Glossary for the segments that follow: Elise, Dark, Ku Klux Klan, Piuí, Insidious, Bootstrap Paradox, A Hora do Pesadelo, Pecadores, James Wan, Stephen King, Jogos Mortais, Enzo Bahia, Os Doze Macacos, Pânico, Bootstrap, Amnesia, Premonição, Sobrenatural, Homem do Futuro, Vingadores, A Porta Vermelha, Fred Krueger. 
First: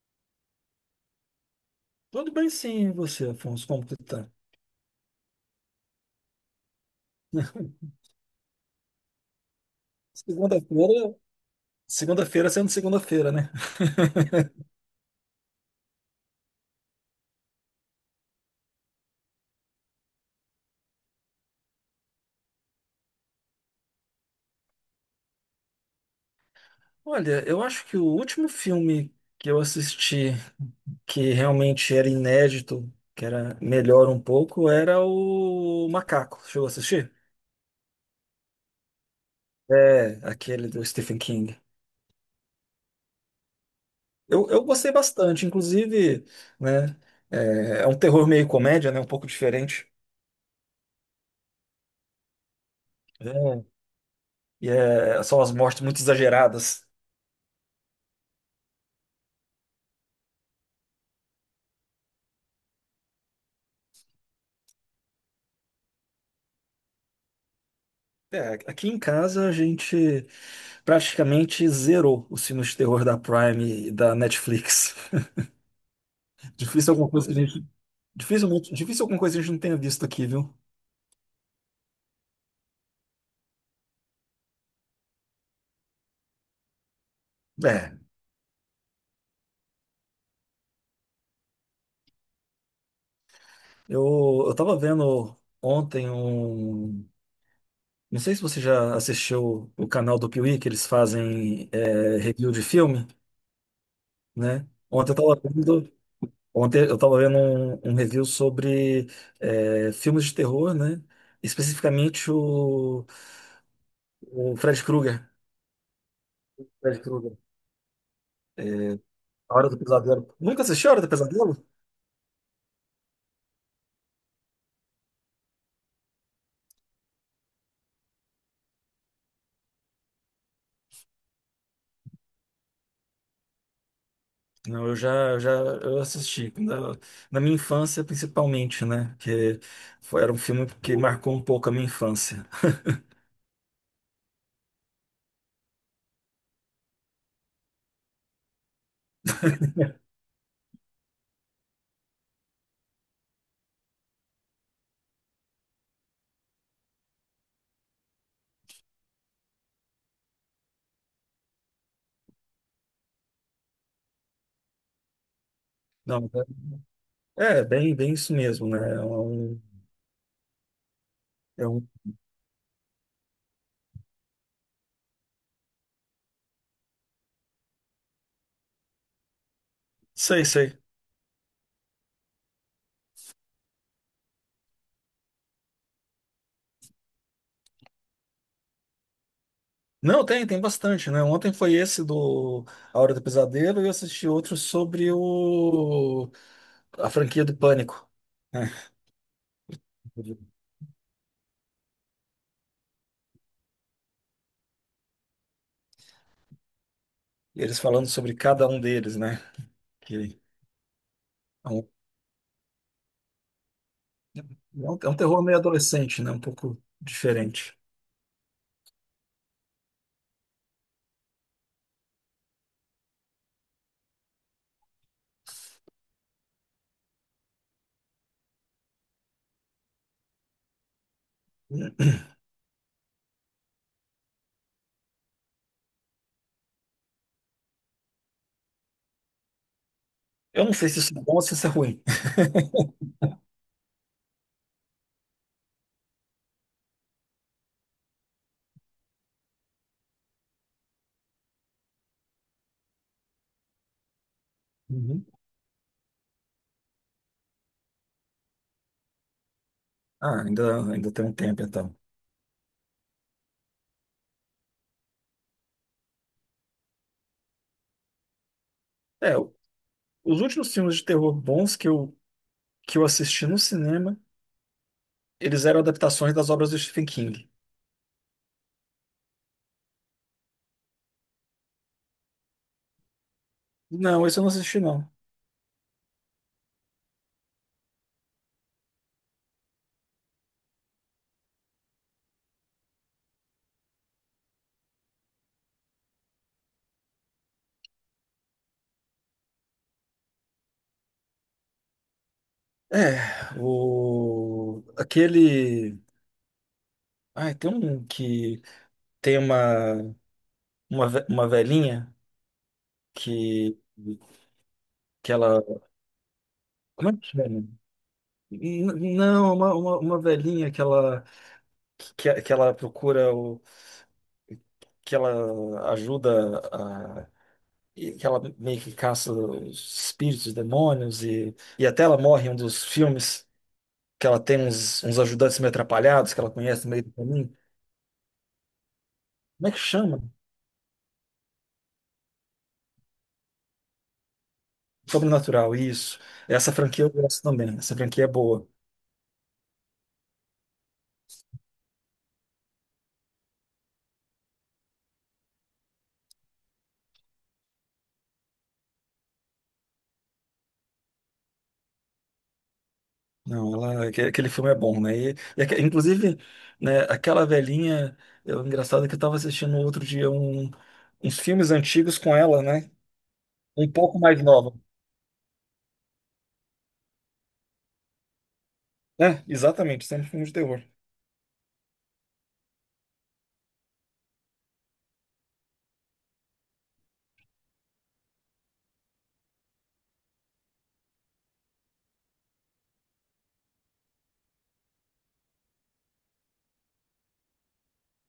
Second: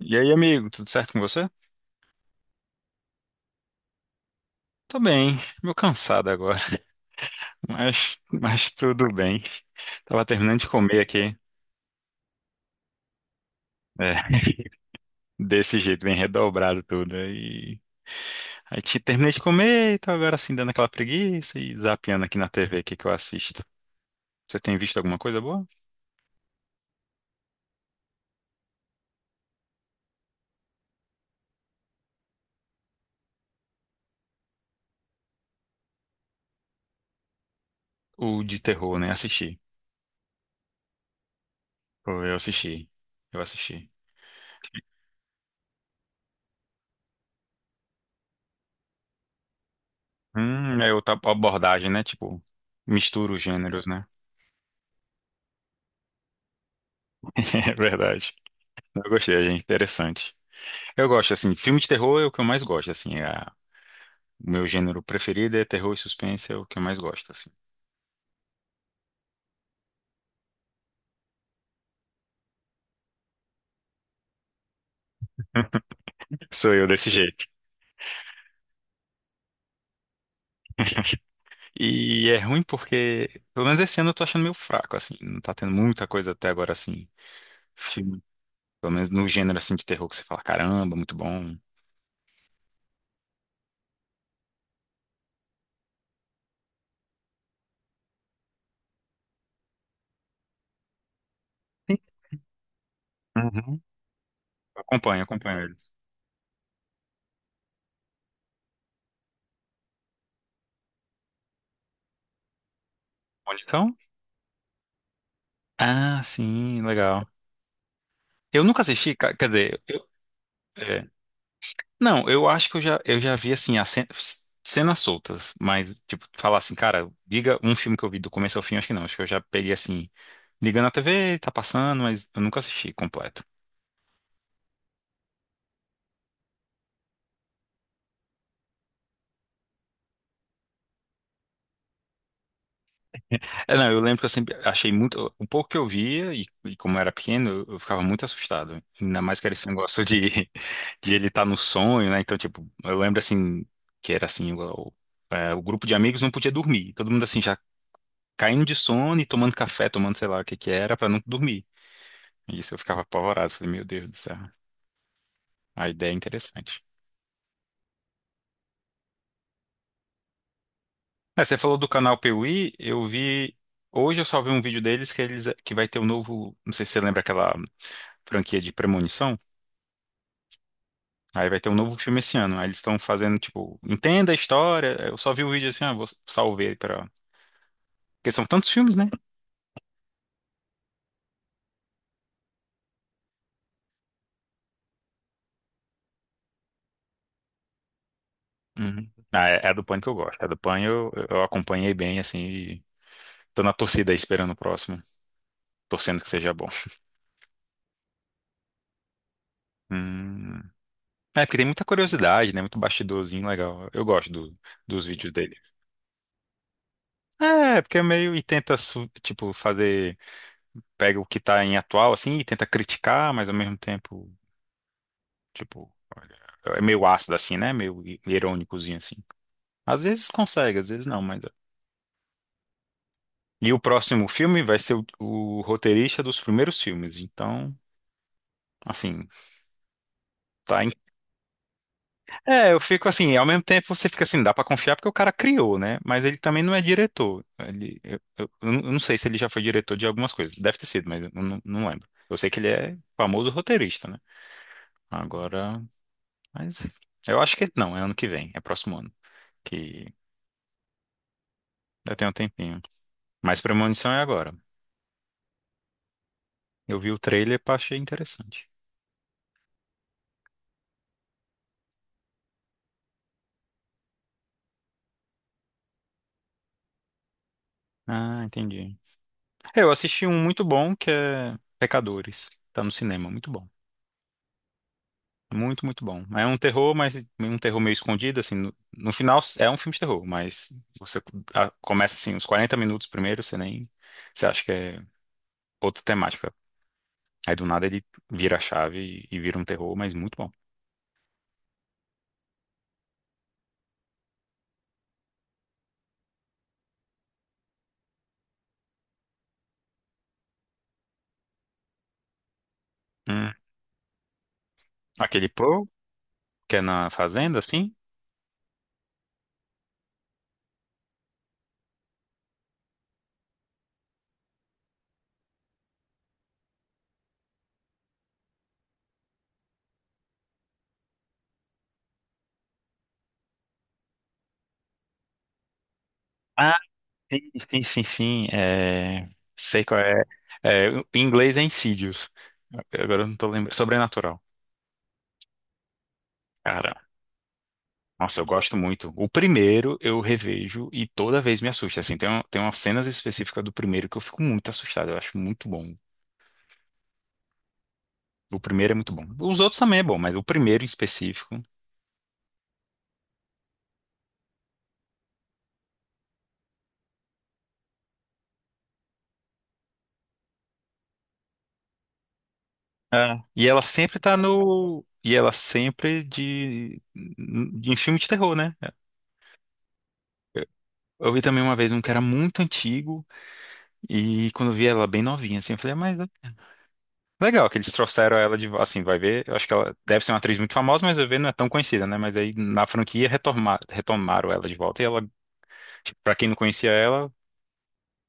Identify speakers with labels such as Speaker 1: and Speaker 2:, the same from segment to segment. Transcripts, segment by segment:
Speaker 1: E aí, amigo, tudo certo com você?
Speaker 2: Tudo bem sim, e você, Afonso, como que tá?
Speaker 1: Tô bem, meio cansado agora, mas tudo bem. Tava terminando de comer
Speaker 2: Segunda-feira,
Speaker 1: aqui,
Speaker 2: sendo segunda-feira, né?
Speaker 1: é, desse jeito, bem redobrado tudo. E aí terminei de comer e tô agora assim dando aquela preguiça e zapeando aqui na TV o que que eu assisto. Você tem visto alguma coisa boa?
Speaker 2: Olha, eu acho que o último filme que eu assisti que realmente era inédito, que era melhor um pouco, era o Macaco. Chegou a assistir?
Speaker 1: O de terror, né? Assisti.
Speaker 2: É, aquele do Stephen King.
Speaker 1: Pô, eu assisti. Eu assisti.
Speaker 2: Eu gostei bastante, inclusive, né? É um terror meio comédia, né? Um pouco diferente.
Speaker 1: É outra abordagem, né? Tipo, mistura os
Speaker 2: É.
Speaker 1: gêneros, né?
Speaker 2: E, são as mortes muito exageradas.
Speaker 1: É verdade. Eu gostei, gente. Interessante. Eu gosto, assim, filme de terror é o que eu mais gosto, assim, o meu gênero preferido é terror e suspense, é o que eu mais gosto, assim.
Speaker 2: É, aqui em casa a gente praticamente zerou os filmes de terror da Prime e da Netflix.
Speaker 1: Sou eu
Speaker 2: Difícil
Speaker 1: desse
Speaker 2: alguma coisa que
Speaker 1: jeito.
Speaker 2: a gente. Dificilmente, difícil alguma coisa que a gente não tenha visto aqui, viu?
Speaker 1: E é ruim porque, pelo menos esse ano eu tô achando meio fraco, assim, não tá tendo muita coisa até agora, assim,
Speaker 2: É.
Speaker 1: filme, pelo menos no gênero, assim, de terror que você fala, caramba, muito bom.
Speaker 2: Eu tava vendo ontem um. Não sei se você já assistiu o canal do Piuí, que eles fazem
Speaker 1: Sim.
Speaker 2: review de filme,
Speaker 1: Uhum.
Speaker 2: né? Ontem eu
Speaker 1: Acompanho,
Speaker 2: tava
Speaker 1: acompanho eles.
Speaker 2: vendo, ontem eu tava vendo um review sobre filmes de terror, né? Especificamente
Speaker 1: Onde estão?
Speaker 2: o Fred Krueger.
Speaker 1: Ah, sim,
Speaker 2: Fred
Speaker 1: legal.
Speaker 2: Krueger.
Speaker 1: Eu nunca assisti, quer
Speaker 2: A Hora do
Speaker 1: dizer, eu,
Speaker 2: Pesadelo. Nunca assisti a Hora do
Speaker 1: é,
Speaker 2: Pesadelo?
Speaker 1: Não, eu acho que eu já vi, assim, as cenas soltas, mas, tipo, falar assim, cara, diga um filme que eu vi do começo ao fim, acho que não. Acho que eu já peguei, assim, ligando a TV, tá passando, mas eu nunca assisti completo.
Speaker 2: Não, eu já eu assisti. Na minha infância, principalmente, né? Que foi, era um filme que marcou um pouco a minha infância.
Speaker 1: É, não, eu lembro que eu sempre achei muito. O pouco que eu via, e como eu era pequeno, eu ficava muito assustado. Ainda mais que era esse negócio de, de ele estar no sonho, né? Então, tipo, eu lembro, assim, que era assim, o grupo de amigos não podia dormir. Todo mundo, assim, já caindo de sono e tomando café, tomando sei lá o que que era, pra não dormir. E isso eu ficava apavorado. Falei, meu Deus do céu, a ideia é
Speaker 2: Não,
Speaker 1: interessante.
Speaker 2: é bem, bem isso mesmo, né?
Speaker 1: É, você
Speaker 2: É
Speaker 1: falou
Speaker 2: um,
Speaker 1: do canal Piuí, eu vi. Hoje eu só vi um vídeo deles que eles que vai ter um novo. Não sei se você lembra aquela franquia de Premonição.
Speaker 2: sei, sei.
Speaker 1: Aí vai ter um novo filme esse ano. Aí eles estão fazendo, tipo, entenda a história. Eu só vi o vídeo assim, ah, vou salvei para. Porque são tantos filmes, né?
Speaker 2: Não, tem bastante, né? Ontem foi esse do A Hora do Pesadelo e eu assisti outro sobre a franquia do Pânico, né?
Speaker 1: Uhum. Ah, é a do Pânico que eu gosto. A do Pânico eu acompanhei bem, assim, e tô na torcida aí esperando o próximo. Torcendo que seja bom.
Speaker 2: Eles falando sobre cada um deles, né? Que
Speaker 1: Hum. É, porque tem
Speaker 2: é
Speaker 1: muita
Speaker 2: um
Speaker 1: curiosidade, né? Muito bastidorzinho legal. Eu gosto
Speaker 2: É um,
Speaker 1: dos
Speaker 2: é um
Speaker 1: vídeos
Speaker 2: terror
Speaker 1: dele.
Speaker 2: meio adolescente, né? Um pouco diferente.
Speaker 1: É, porque é meio e tenta, tipo, fazer. Pega o que tá em atual, assim, e tenta criticar, mas ao mesmo tempo, tipo, olha, é meio ácido, assim, né? Meio irônicozinho, assim. Às vezes consegue, às vezes não, mas. E o próximo filme vai ser o roteirista dos primeiros filmes. Então, assim,
Speaker 2: Eu não
Speaker 1: tá.
Speaker 2: sei se isso é bom ou se isso é ruim.
Speaker 1: É, eu fico assim, ao mesmo tempo você fica assim, dá pra confiar porque o cara criou, né? Mas ele também não é diretor. Ele, eu não sei se ele já foi diretor de algumas coisas. Deve ter sido, mas eu não lembro. Eu sei que ele é famoso roteirista, né?
Speaker 2: Uhum.
Speaker 1: Agora, mas eu acho que não, é ano que vem, é próximo ano, que
Speaker 2: Ah, ainda, ainda tem um tempo, então.
Speaker 1: ainda tem um tempinho. Mas Premonição é agora. Eu vi o trailer e achei interessante.
Speaker 2: É, os últimos filmes de terror bons que eu assisti no cinema, eles eram adaptações das obras do Stephen King.
Speaker 1: Ah, entendi. Eu assisti um muito bom que é Pecadores. Tá no cinema, muito bom.
Speaker 2: Não, esse eu não assisti, não.
Speaker 1: Muito, muito bom. É um terror, mas um terror meio escondido, assim. No final é um filme de terror, mas você começa assim, uns 40 minutos primeiro, você nem. Você acha que é outra temática. Aí do nada ele vira a chave e vira um terror, mas muito bom.
Speaker 2: É, o... Aquele... Ai, tem um que tem uma velhinha
Speaker 1: Hum.
Speaker 2: que, que
Speaker 1: Aquele
Speaker 2: ela...
Speaker 1: Que é
Speaker 2: Como
Speaker 1: na
Speaker 2: é que é?
Speaker 1: fazenda, assim?
Speaker 2: Não, uma velhinha que ela... que ela procura o que ela ajuda a e que ela meio que caça os espíritos, os demônios e até ela morre em um dos filmes que ela tem uns ajudantes meio atrapalhados que ela
Speaker 1: Ah,
Speaker 2: conhece no meio do
Speaker 1: sim,
Speaker 2: caminho.
Speaker 1: sim, sim, sim. É...
Speaker 2: Como é que
Speaker 1: Sei qual
Speaker 2: chama?
Speaker 1: é. É, em inglês é Insidious. Agora eu não tô lembrando. Sobrenatural.
Speaker 2: Sobrenatural, isso. Essa franquia eu gosto também. Essa franquia é
Speaker 1: Nossa, eu
Speaker 2: boa.
Speaker 1: gosto muito. O primeiro eu revejo e toda vez me assusta. Assim, tem umas cenas específicas do primeiro que eu fico muito assustado. Eu acho muito bom. O primeiro é muito bom. Os outros também é bom, mas o primeiro em específico.
Speaker 2: Não, aquele filme é bom, né? Inclusive, né, aquela velhinha, eu, engraçado é que eu estava assistindo outro dia uns filmes antigos com ela, né?
Speaker 1: É. E ela
Speaker 2: Um
Speaker 1: sempre
Speaker 2: pouco
Speaker 1: tá
Speaker 2: mais nova.
Speaker 1: no. E ela sempre de. Em filme de terror, né?
Speaker 2: É, exatamente, sempre filme de
Speaker 1: Eu,
Speaker 2: terror.
Speaker 1: eu vi também uma vez um que era muito antigo. E quando eu vi ela bem novinha, assim, eu falei, "Ah, mas legal que eles trouxeram ela de, assim, vai ver, eu acho que ela deve ser uma atriz muito famosa, mas vai ver não é tão conhecida, né? Mas aí na franquia retomaram ela de volta e ela, tipo, pra quem não conhecia ela,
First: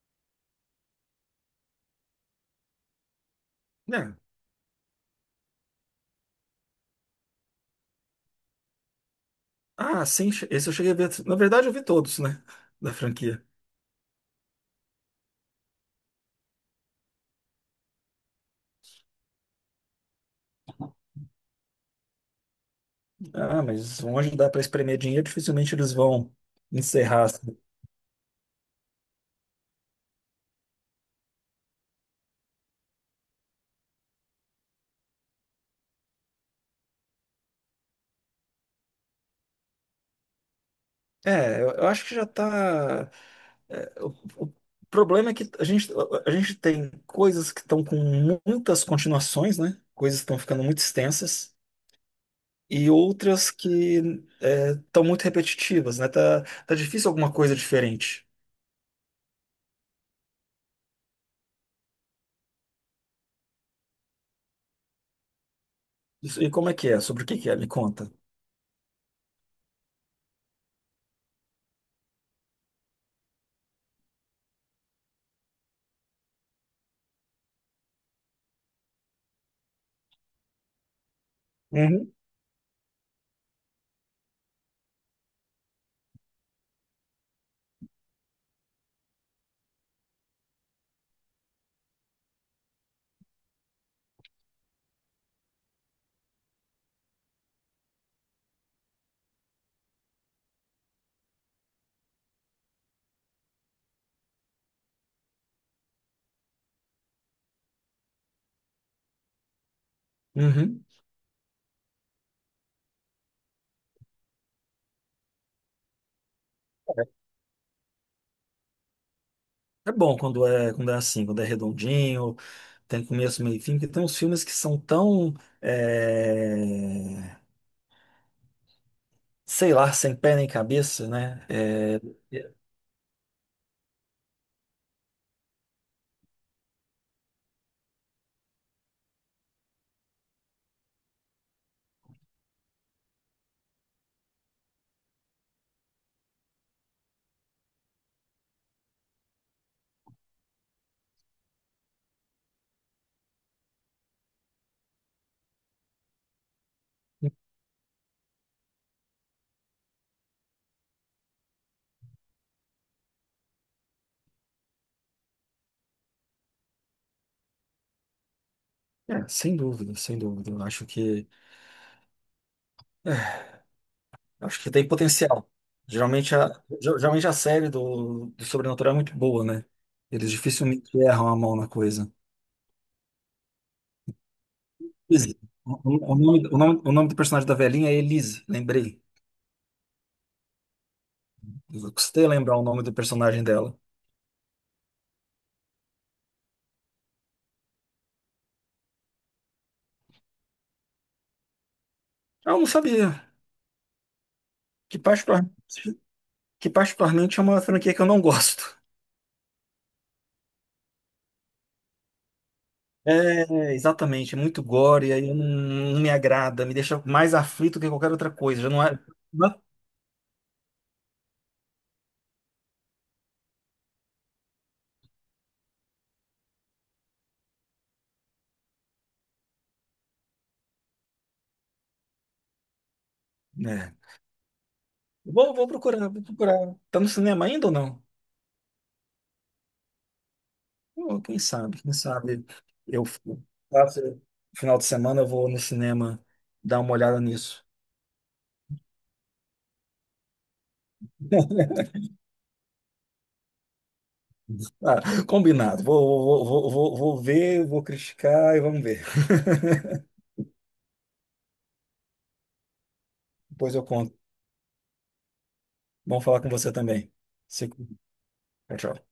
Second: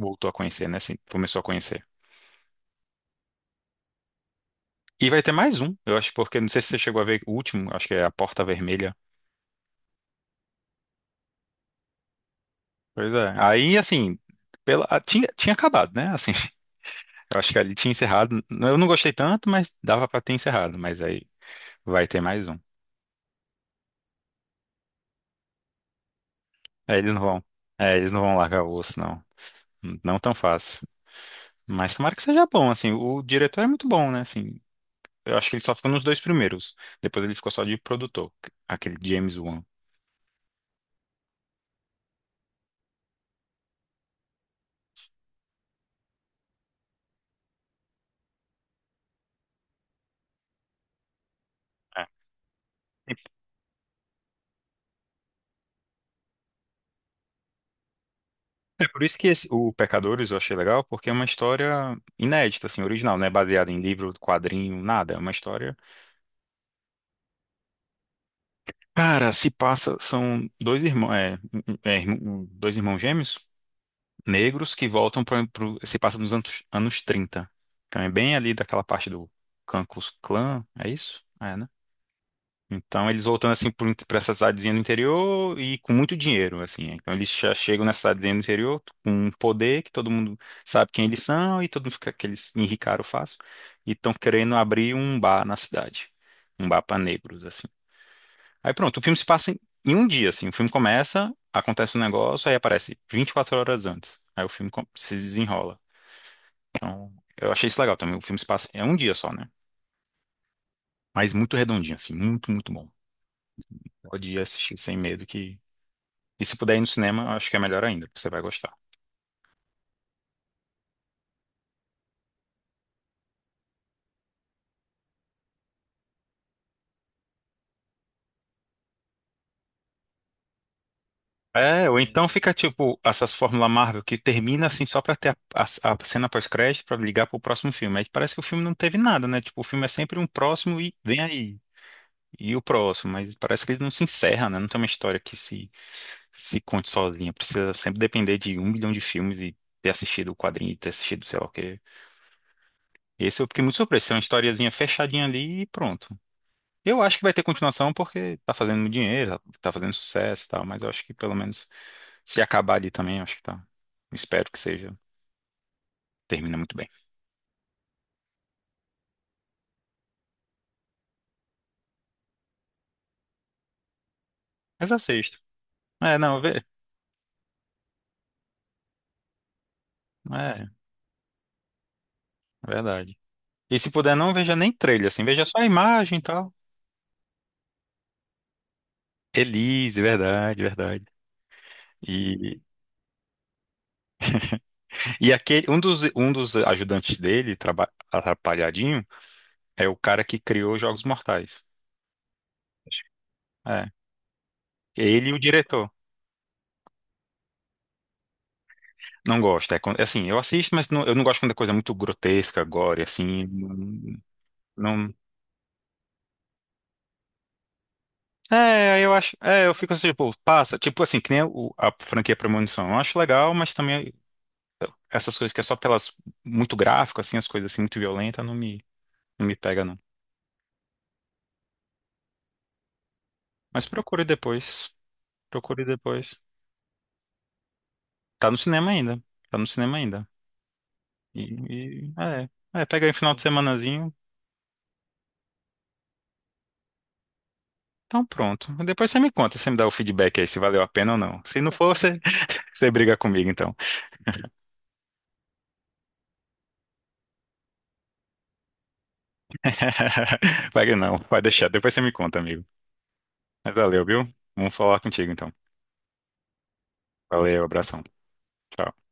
Speaker 1: voltou a conhecer, né? Assim, começou a conhecer.
Speaker 2: É.
Speaker 1: E vai ter mais um, eu acho, porque não sei se você chegou a ver o último, acho que é A Porta Vermelha.
Speaker 2: Ah, sim, esse eu cheguei a ver. Na verdade, eu vi todos, né? Da
Speaker 1: Pois é.
Speaker 2: franquia.
Speaker 1: Aí, assim, tinha acabado, né? Assim, eu acho que ali tinha encerrado. Eu não gostei tanto, mas dava pra ter encerrado, mas aí vai ter mais um.
Speaker 2: Ah, mas onde dá pra espremer dinheiro, dificilmente eles vão
Speaker 1: Aí eles não
Speaker 2: encerrar,
Speaker 1: vão.
Speaker 2: assim.
Speaker 1: É, eles não vão largar o osso, não. Não tão fácil. Mas tomara que seja bom, assim, o diretor é muito bom, né, assim, eu acho que ele só ficou nos dois primeiros, depois ele ficou só de produtor, aquele James Wan.
Speaker 2: É, eu acho que já tá. é, o, o problema é que a gente tem coisas que estão com muitas continuações, né? Coisas que estão ficando muito extensas.
Speaker 1: É
Speaker 2: E outras que estão muito repetitivas, né? Tá difícil alguma coisa diferente.
Speaker 1: É por isso que o Pecadores eu achei legal, porque é uma história inédita, assim, original, não é baseada em livro, quadrinho, nada, é uma história...
Speaker 2: Isso. E como é que é? Sobre o que que é? Me conta.
Speaker 1: Cara, se passa, são dois irmãos, dois irmãos gêmeos, negros, que voltam para se passa nos anos 30, então é bem ali daquela parte do Ku Klux Klan, é isso? É, né? Então eles voltando assim para essa cidadezinha do interior e com muito dinheiro, assim, né? Então eles já chegam nessa cidadezinha do interior com um poder que todo mundo sabe quem eles são e todo mundo fica que eles enricaram fácil e estão querendo abrir um bar na cidade, um bar para negros, assim. Aí pronto, o filme se passa em um dia, assim. O filme começa, acontece um negócio, aí aparece 24 horas antes. Aí o filme se desenrola. Então eu achei isso legal também. O filme se passa é um dia só, né?
Speaker 2: Uhum.
Speaker 1: Mas muito redondinho, assim, muito, muito bom. Pode assistir sem medo que. E se puder ir no cinema, eu acho que é melhor ainda, porque você vai gostar.
Speaker 2: É bom quando quando é assim, quando é redondinho, tem começo, meio e fim, porque tem uns filmes que são tão, é, sei lá, sem pé nem cabeça, né?
Speaker 1: É, ou então
Speaker 2: É,
Speaker 1: fica tipo essas Fórmula Marvel que termina assim só pra ter a cena pós-crédito pra ligar pro próximo filme. Aí parece que o filme não teve nada, né? Tipo, o filme é sempre um próximo e vem aí. E o próximo, mas parece que ele não se encerra, né? Não tem uma história que se conte sozinha. Precisa sempre depender de um milhão de filmes e ter assistido o quadrinho, ter assistido sei lá o quê. Esse eu fiquei muito surpreso. É uma historiazinha fechadinha ali e pronto. Eu acho que vai ter continuação porque tá fazendo muito dinheiro, tá fazendo sucesso e tal, mas eu acho que pelo menos se acabar ali também, eu acho que tá. Espero que seja. Termina muito bem.
Speaker 2: sem dúvida, sem dúvida. Acho que tem
Speaker 1: Mas assisto.
Speaker 2: potencial.
Speaker 1: É,
Speaker 2: Geralmente
Speaker 1: não,
Speaker 2: a,
Speaker 1: vê.
Speaker 2: geralmente a série do Sobrenatural é muito boa, né? Eles
Speaker 1: É,
Speaker 2: dificilmente erram a mão na coisa.
Speaker 1: é verdade. E se puder, não veja nem trailer, assim,
Speaker 2: Elise.
Speaker 1: veja só a imagem e tal.
Speaker 2: O nome do personagem da velhinha é Elise, lembrei.
Speaker 1: Elise, verdade, verdade.
Speaker 2: Eu custei lembrar
Speaker 1: E,
Speaker 2: o nome do personagem dela.
Speaker 1: e aquele, um dos ajudantes dele, atrapalhadinho, é o cara que criou Jogos Mortais.
Speaker 2: Ah, eu não sabia.
Speaker 1: É.
Speaker 2: Que
Speaker 1: Ele e o
Speaker 2: particularmente,
Speaker 1: diretor.
Speaker 2: que particularmente é uma franquia que eu não gosto.
Speaker 1: Não gosto. É, assim, eu assisto, mas eu não gosto quando é coisa muito grotesca, gore, assim.
Speaker 2: É,
Speaker 1: Não,
Speaker 2: exatamente, é muito gore,
Speaker 1: não-
Speaker 2: aí não, não me agrada, me deixa mais aflito que qualquer outra coisa. Já não é.
Speaker 1: É, eu acho.
Speaker 2: não-
Speaker 1: É, eu fico assim, tipo, passa. Tipo assim, que nem a franquia Premonição. Eu acho legal, mas também essas coisas que é só pelas muito gráfico, assim, as coisas assim muito violentas, não me, pega, não. Mas
Speaker 2: é.
Speaker 1: procure depois.
Speaker 2: Vou, vou
Speaker 1: Procure
Speaker 2: procurar, vou
Speaker 1: depois.
Speaker 2: procurar. Tá no cinema ainda ou não?
Speaker 1: Tá no cinema ainda. Tá no cinema ainda.
Speaker 2: Oh,
Speaker 1: E,
Speaker 2: quem
Speaker 1: e-
Speaker 2: sabe
Speaker 1: é. É,
Speaker 2: eu
Speaker 1: pega aí um final de semanazinho.
Speaker 2: faço- final de semana eu vou no cinema dar uma olhada nisso.
Speaker 1: Então pronto. Depois você me conta, você me dá o feedback aí se valeu a pena ou não. Se não for, você, você briga comigo, então.
Speaker 2: Ah, combinado. Vou ver, vou criticar e vamos ver.
Speaker 1: Vai não, vai deixar. Depois você me conta, amigo. Mas
Speaker 2: Depois eu
Speaker 1: valeu,
Speaker 2: conto.
Speaker 1: viu? Vamos falar contigo então.
Speaker 2: Vamos falar com você também.
Speaker 1: Valeu,
Speaker 2: Se-
Speaker 1: abração.
Speaker 2: Tchau,
Speaker 1: Tchau.
Speaker 2: tchau.